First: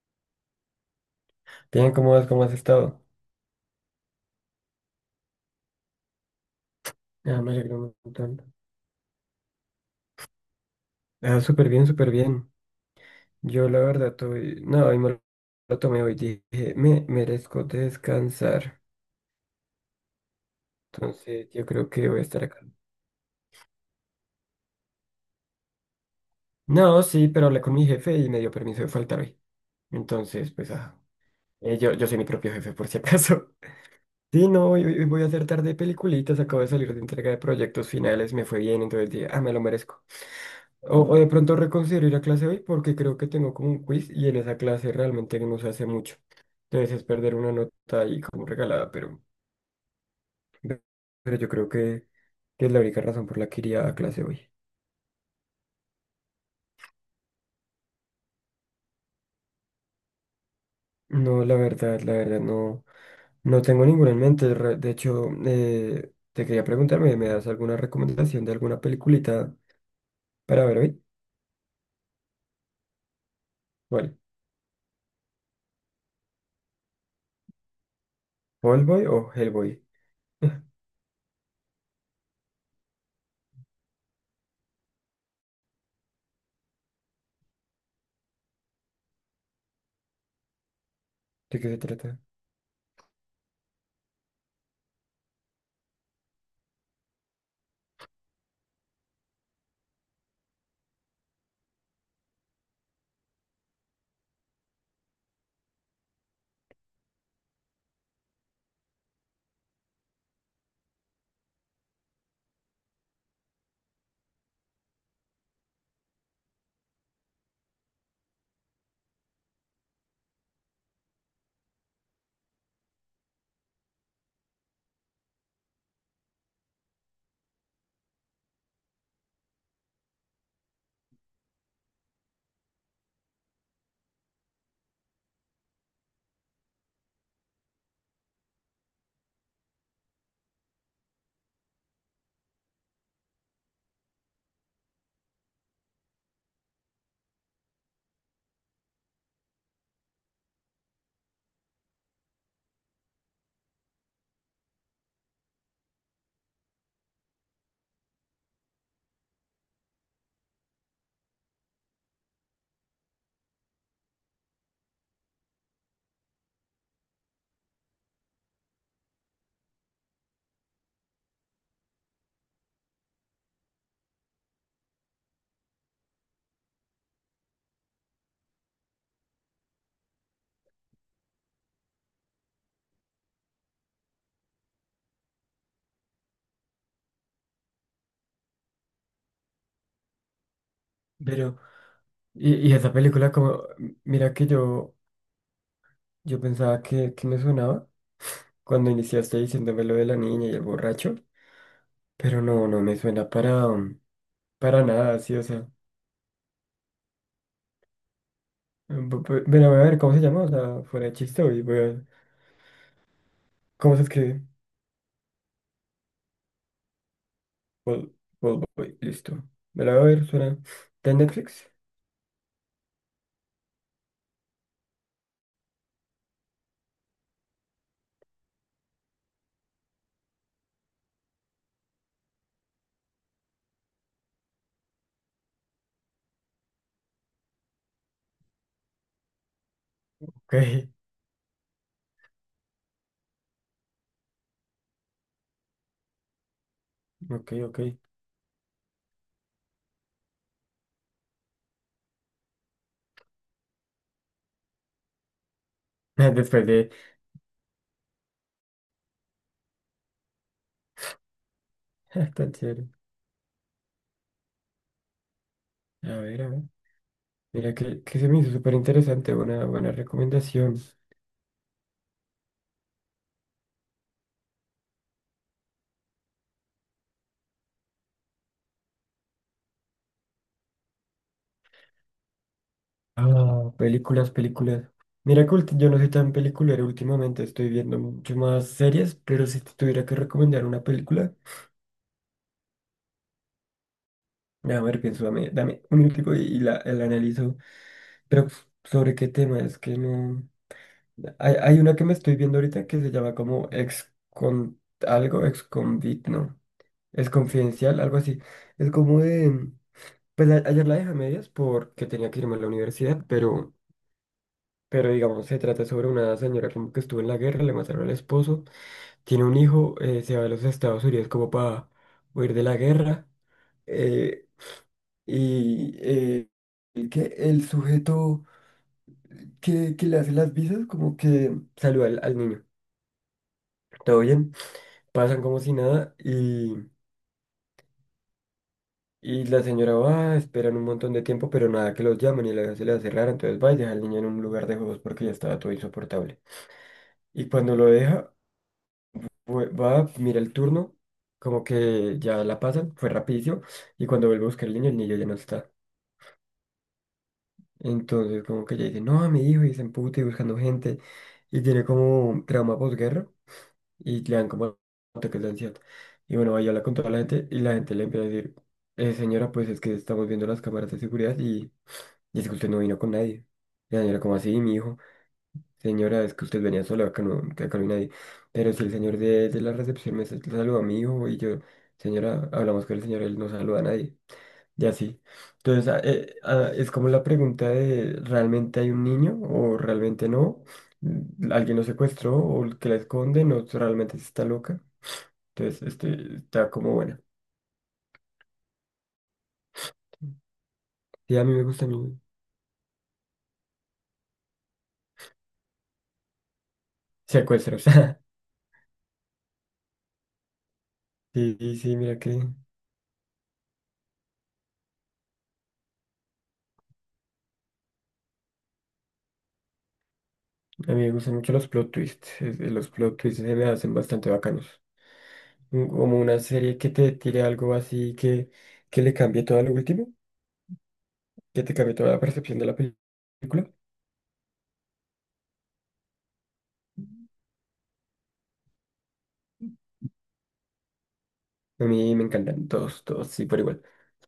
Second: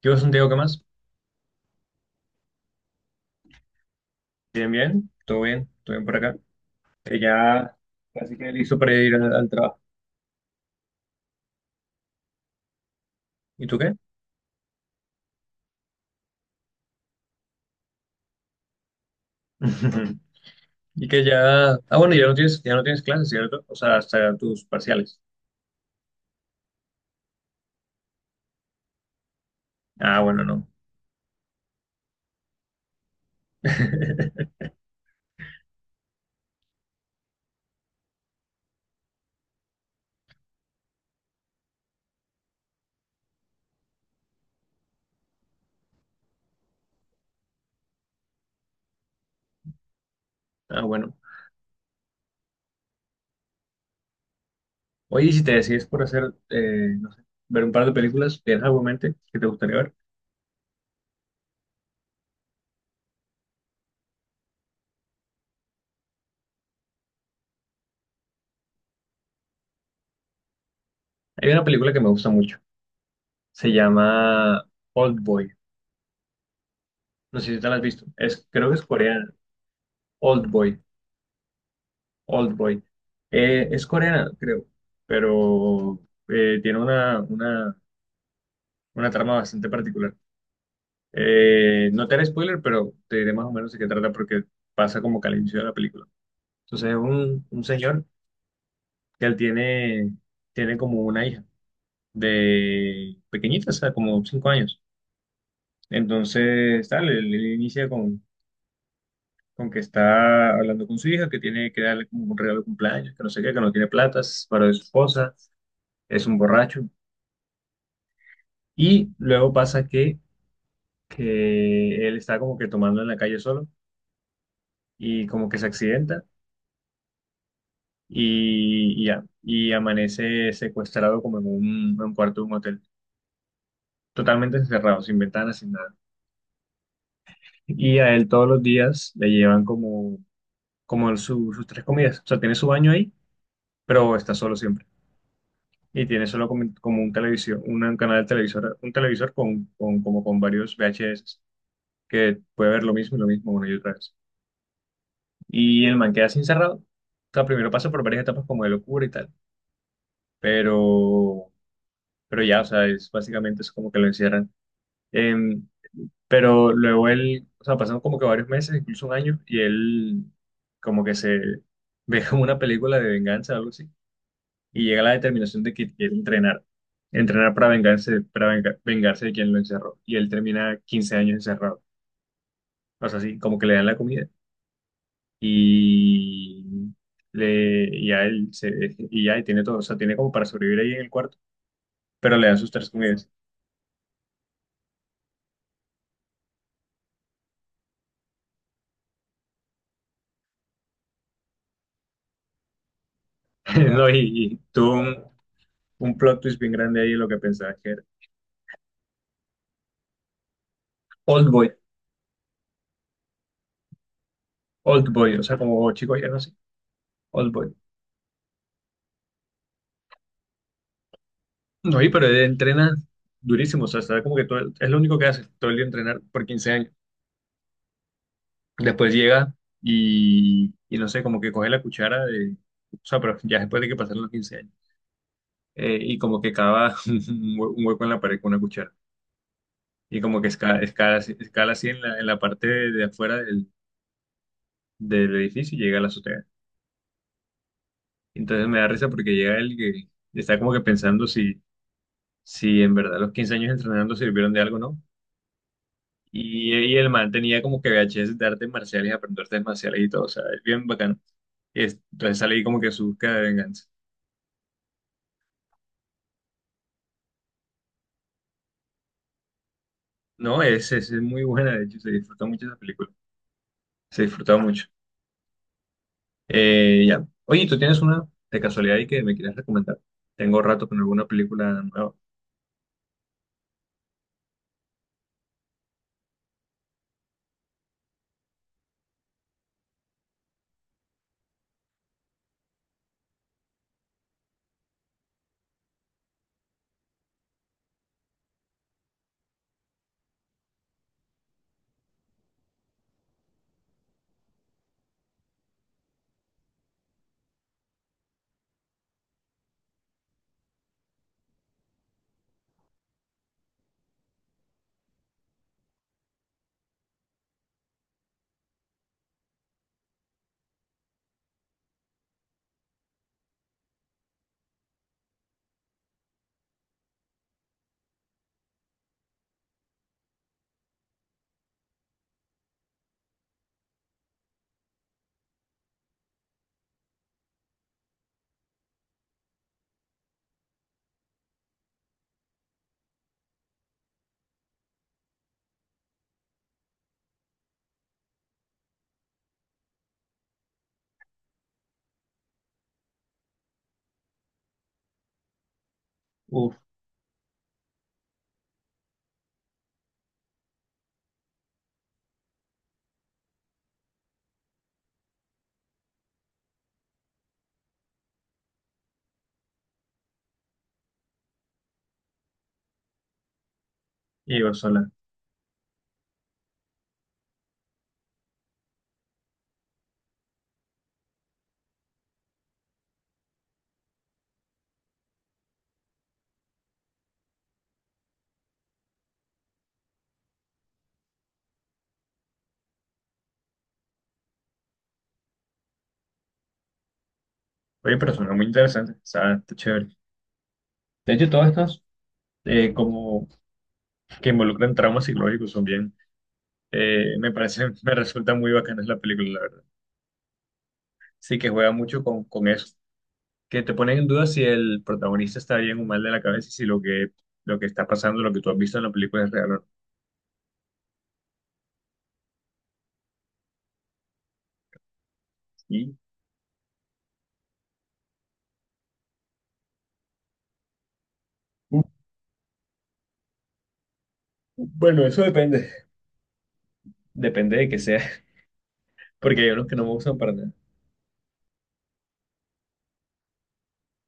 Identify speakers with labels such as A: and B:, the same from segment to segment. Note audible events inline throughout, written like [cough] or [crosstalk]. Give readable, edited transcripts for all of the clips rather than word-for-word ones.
A: ¿Qué vos, Santiago, qué más?
B: Bien, ¿cómo vas? ¿Cómo has estado?
A: Bien, bien, todo bien, todo bien por acá. Que
B: Ah, me
A: ya
B: alegro un
A: casi que
B: montón.
A: listo para ir al trabajo.
B: Ah, súper bien, súper bien.
A: ¿Y
B: Yo
A: tú
B: la
A: qué?
B: verdad estoy... No, hoy me lo tomé hoy. Dije, me merezco descansar.
A: [laughs] Y que
B: Entonces, yo
A: ya.
B: creo
A: Ah,
B: que
A: bueno,
B: voy a
A: ya no
B: estar acá.
A: tienes, ya no tienes clases, ¿cierto? O sea, hasta tus parciales.
B: No, sí, pero hablé con mi jefe y me dio permiso de faltar hoy.
A: Ah, bueno,
B: Entonces,
A: no.
B: pues, yo soy mi propio jefe, por si acaso. [laughs] Sí, no,
A: [laughs]
B: hoy voy a hacer tarde de peliculitas. Acabo de salir de entrega de proyectos finales. Me fue bien, entonces dije, ah, me lo merezco. O de pronto reconsidero ir a clase hoy porque creo que tengo como un quiz y en esa clase realmente no se hace mucho. Entonces es perder una nota ahí como regalada,
A: Ah, bueno.
B: pero yo creo que es la única razón por la que iría a clase hoy.
A: Oye, ¿y si te decides por hacer, no sé, ver un par de películas, ¿tienes algo en mente que te gustaría ver?
B: No, la verdad, no, no tengo ninguna en mente. De hecho, te quería preguntarme, ¿me das alguna recomendación de alguna peliculita para ver hoy?
A: Hay una película que me gusta mucho. Se
B: ¿Cuál?
A: llama Old Boy. No sé si te la has visto. Es, creo que es
B: ¿Hellboy
A: coreana.
B: o Hellboy?
A: Old
B: [laughs]
A: Boy. Oldboy. Es coreana, creo, pero tiene una trama bastante particular.
B: ¿De qué se
A: No te
B: trata?
A: haré spoiler, pero te diré más o menos de qué trata porque pasa como que al inicio de la película. Entonces es un señor que él tiene, tiene como una hija de pequeñita, o sea, como cinco años. Entonces, tal, él inicia con que está hablando con su hija, que tiene que darle como un regalo de cumpleaños, que no sé qué, que no tiene platas para su esposa, es un borracho. Y luego pasa que él está como que tomando en la calle solo y como que se accidenta y ya, y amanece secuestrado como en en un cuarto de un hotel, totalmente encerrado, sin ventanas, sin nada. Y a él todos los días le llevan como sus tres comidas. O sea, tiene su baño ahí, pero está solo siempre. Y tiene solo como un televisión, un canal de televisor, un televisor como con varios VHS que puede ver lo mismo y lo mismo una y otra vez. Y el man queda así encerrado. O sea, primero pasa por varias etapas como de locura y tal. Pero, pero ya, o sea, es básicamente es como que lo encierran. Em, pero luego él, o sea, pasan como que varios meses, incluso un año, y él como que se [laughs] ve como una película de venganza o algo así. Y llega a la determinación de que quiere entrenar. Entrenar para vengarse, para vengarse de quien lo encerró. Y él termina 15 años encerrado. O sea, así como que le dan la comida. Y le y a él se, y tiene todo, o sea, tiene como para sobrevivir ahí en el cuarto,
B: Pero,
A: pero le
B: y,
A: dan sus
B: y
A: tres
B: esa
A: comidas.
B: película como, mira que yo... Yo pensaba que me sonaba cuando iniciaste diciéndome lo de la niña y el borracho, pero no, no me suena para,
A: [laughs] No, y
B: para
A: tuvo
B: nada, sí, o sea.
A: un plot twist bien grande ahí lo que pensaba que era
B: Bueno, voy a ver cómo se llama, o sea, fuera de chiste,
A: Old
B: y
A: Boy,
B: voy a ver cómo se escribe.
A: Old Boy, o sea, como chico ya no sé, Old Boy.
B: Vol- Volvoy, listo. Me la voy a ver, suena. ¿Está en Netflix?
A: No, y pero él entrena durísimo, o sea, está como que todo, es lo único que hace, todo el día entrenar por 15 años. Después llega y no sé, como que coge la cuchara de, o sea, pero ya después de que pasaron los 15 años, y como que cava [laughs] un un hueco en la pared con una cuchara. Y como que
B: Ok,
A: escala así en en la parte de afuera del edificio y llega a la azotea.
B: ok, ok.
A: Entonces me da risa porque llega él que está como que pensando si, si en verdad los 15 años entrenando sirvieron de algo o no.
B: [laughs] Después de.
A: Y el man tenía como que VHS de artes marciales, aprender artes marciales y todo, o sea, es bien bacano.
B: [laughs]
A: Entonces
B: Tan
A: sale ahí como
B: chévere.
A: que su búsqueda de venganza.
B: A ver, a ver. Mira que se me hizo súper interesante, buena, buena
A: No,
B: recomendación.
A: es muy buena, de hecho, se disfrutó mucho esa película. Se disfrutó mucho. Ya. Oye, ¿tú tienes una de casualidad y que me quieras recomendar? Tengo rato con alguna película nueva.
B: Ah, películas, películas. Mira que yo no soy tan peliculero últimamente, estoy viendo mucho más series, pero si te tuviera que recomendar una película, a ver, pienso, dame, dame un minutico y la analizo. Pero pues, sobre qué tema, es que no... Hay una que me estoy viendo ahorita que se llama como ex con algo, ex convict, ¿no? Es confidencial, algo así. Es como de... Pues ayer la dejé a medias porque tenía que irme a la universidad, pero... Pero digamos, se trata sobre una señora como que estuvo en la guerra, le mataron al esposo, tiene un hijo, se va a los Estados Unidos como para huir de la guerra. eh, y eh, el que el sujeto que le hace las visas como que saluda al, al niño. Todo bien, pasan como si nada, y la señora va, esperan un montón de tiempo, pero nada que los llaman y la se le hace rara, entonces va y deja al niño en un lugar de juegos porque ya estaba todo insoportable. Y cuando lo deja... Va, mira el turno, como que ya la pasan, fue rapidísimo, y cuando vuelvo a buscar el niño ya no está.
A: Uf,
B: Entonces como que ya dice, no, mi hijo, y se emputa y buscando gente, y tiene como un trauma posguerra, y le dan como ataques de ansiedad. Y bueno, ahí habla con toda la gente, y la gente le empieza a decir: señora, pues es que estamos viendo las cámaras de seguridad, y es que usted no vino con nadie". Y la señora como
A: y
B: así,
A: yo
B: mi hijo.
A: sola.
B: Señora, es que usted venía sola, acá no, que acá no hay nadie. Pero si el señor de la recepción me saluda a mi hijo y yo, señora, hablamos con el señor, él no saluda a nadie. Y así. Entonces, es como la pregunta de, ¿realmente hay un niño o realmente no? ¿Alguien lo secuestró o el que la esconde? ¿No realmente sí está loca? Entonces, este, está como buena.
A: Oye, pero suena muy interesante. O sea, está chévere. De
B: Sí, a
A: hecho,
B: mí me
A: todas
B: gustan
A: estas
B: los
A: como que involucran traumas psicológicos son bien. Me
B: secuestros.
A: parece, [laughs] me
B: [laughs]
A: resulta muy bacana la película, la verdad.
B: Sí,
A: Sí que
B: sí,
A: juega
B: sí, mira
A: mucho
B: que a
A: con eso. Que te ponen en duda si el protagonista está bien o mal de la cabeza y si lo lo que está pasando, lo que tú has visto en la película es real o no.
B: mí me gustan mucho los plot twists. Los plot twists se me hacen bastante bacanos.
A: Y
B: Como una serie que te tire algo así que le cambie todo a lo último, que te cambie
A: uh,
B: toda la percepción de la película.
A: bueno, eso depende. Depende de que sea. [laughs] Porque hay unos que no me gustan para nada.
B: A mí me encantan todos, todos, sí, por igual.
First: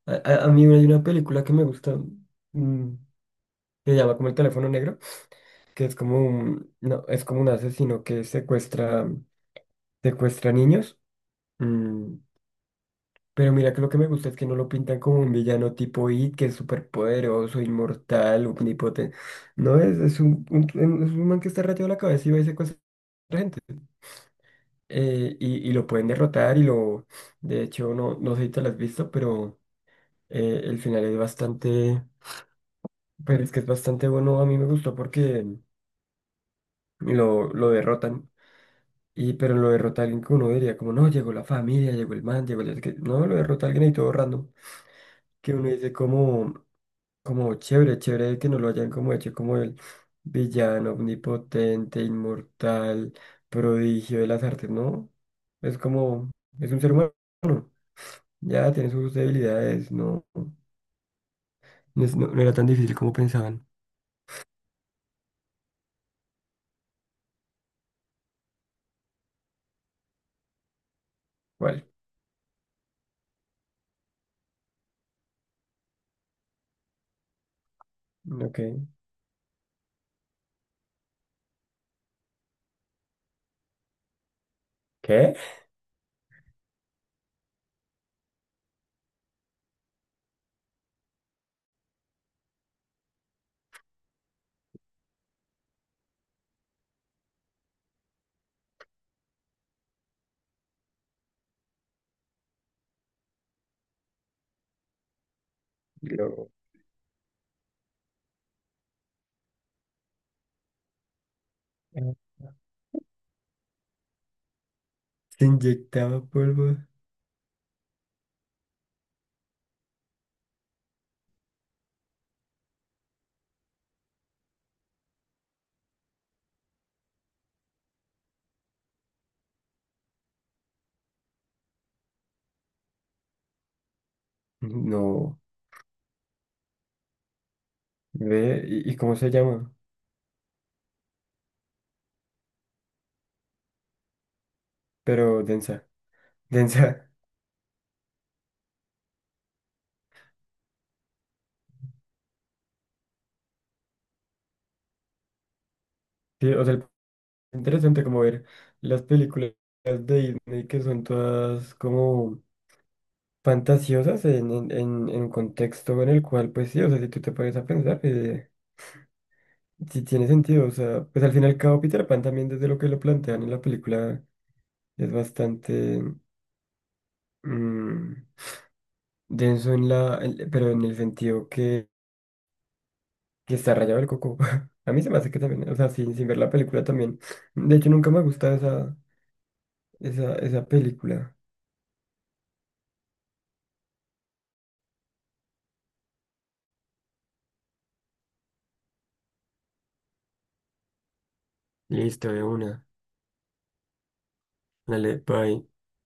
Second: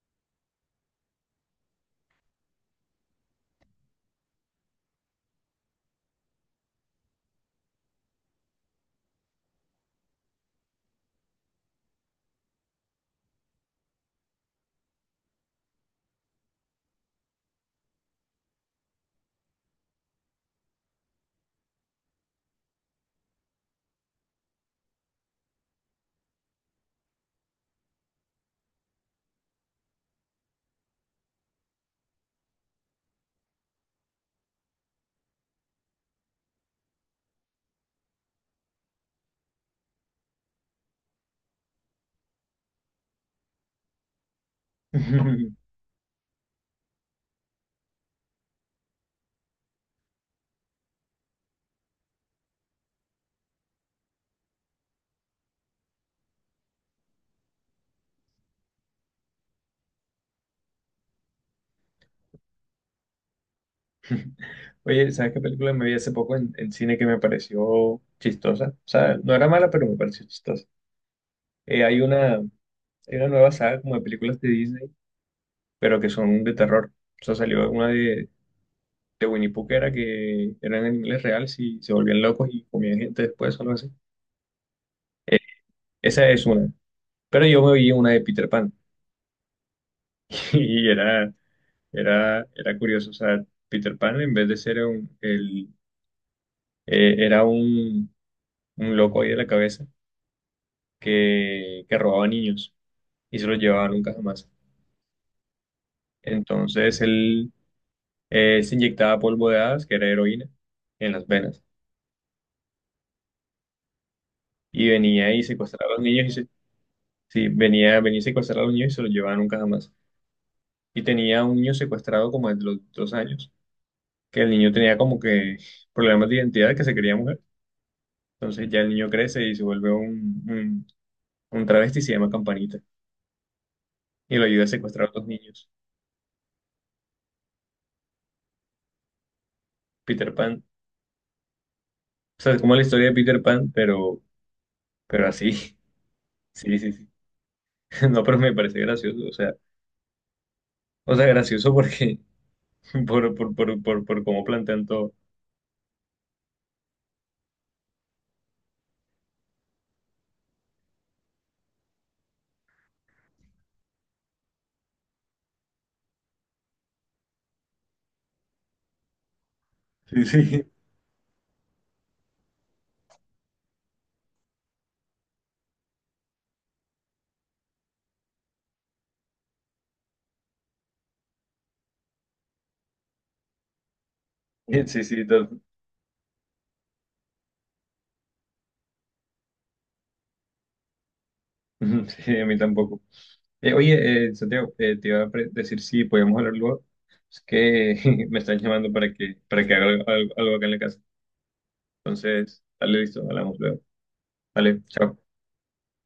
B: A mí hay una película que me gusta, mm, que se llama como El teléfono negro, que es como un, no, es como un asesino que secuestra, secuestra niños. mm, Pero mira que lo que me gusta es que no lo pintan como un villano tipo It, que es súper poderoso, inmortal, omnipotente. No, es un, es un man que está rayado la cabeza y va y secuestra gente. Y lo pueden derrotar y lo... De hecho, no, no sé si te lo has visto, pero el final es bastante... Pero es que es bastante bueno. A mí me gustó porque lo derrotan. Y, pero lo derrota alguien que uno diría como, no, llegó la familia, llegó el man, llegó el... no sé qué. No, lo derrota alguien ahí todo random. Que uno
A: [laughs]
B: dice como... Como chévere, chévere que no lo hayan como hecho como el villano omnipotente, inmortal, prodigio de las artes, ¿no? Es como, es un ser humano, ya tiene sus debilidades, no era tan difícil como pensaban.
A: Oye, ¿sabes qué película me vi hace poco en cine que me pareció chistosa? O sea, no era mala, pero me pareció chistosa.
B: ¿Cuál?
A: Hay hay una nueva saga como de películas de Disney, pero que son de terror. O sea, salió
B: Ok.
A: de Winnie Pooh que era que eran animales reales y se volvían locos y comían gente después o algo así.
B: ¿Qué?
A: Esa es una. Pero yo me vi una de Peter Pan [laughs] y era curioso. O sea, Peter Pan en vez de ser era un loco ahí de la cabeza que robaba niños y se lo llevaba nunca jamás.
B: Lo-
A: Entonces él se inyectaba polvo de hadas, que era heroína, en las venas. Y venía y
B: Se
A: secuestraba a los
B: inyectaba
A: niños
B: polvo.
A: sí, venía y secuestraba a los niños y se los llevaba nunca jamás. Y tenía un niño secuestrado como de los dos años, que el niño tenía como que problemas de identidad, que se quería mujer. Entonces ya el niño crece y se vuelve un, un travesti y se llama Campanita. Y lo ayuda a secuestrar a otros
B: No,
A: niños.
B: ve, y cómo se llama?
A: Peter Pan. O sea, es como la historia de Peter Pan, pero
B: Pero
A: así. [laughs]
B: densa,
A: Sí, sí, sí.
B: densa.
A: [laughs] No, pero me parece gracioso. O sea, o sea, gracioso porque [laughs] por cómo plantean todo.
B: Sí, o sea, interesante como ver las películas de Disney que son todas como fantasiosas en un contexto en el cual, pues sí, o sea, si tú te pones a pensar, sí
A: Sí,
B: tiene sentido,
A: sí,
B: o sea, pues al fin y al cabo Peter Pan también desde lo que lo plantean en la película es bastante mm, denso en la, pero en el sentido que está rayado el coco. [laughs]
A: [laughs]
B: A mí
A: sí,
B: se me
A: sí,
B: hace que también, o sea, sin ver la película también. De hecho, nunca me ha gustado esa película.
A: [laughs] sí, a mí tampoco. Oye, Santiago, te iba a decir si podíamos hablar luego. Es que [laughs] me están llamando para para que haga algo, algo acá en la casa.
B: Listo, de
A: Entonces,
B: una.
A: dale, listo, hablamos luego. Dale,
B: Dale,
A: chao.
B: bye.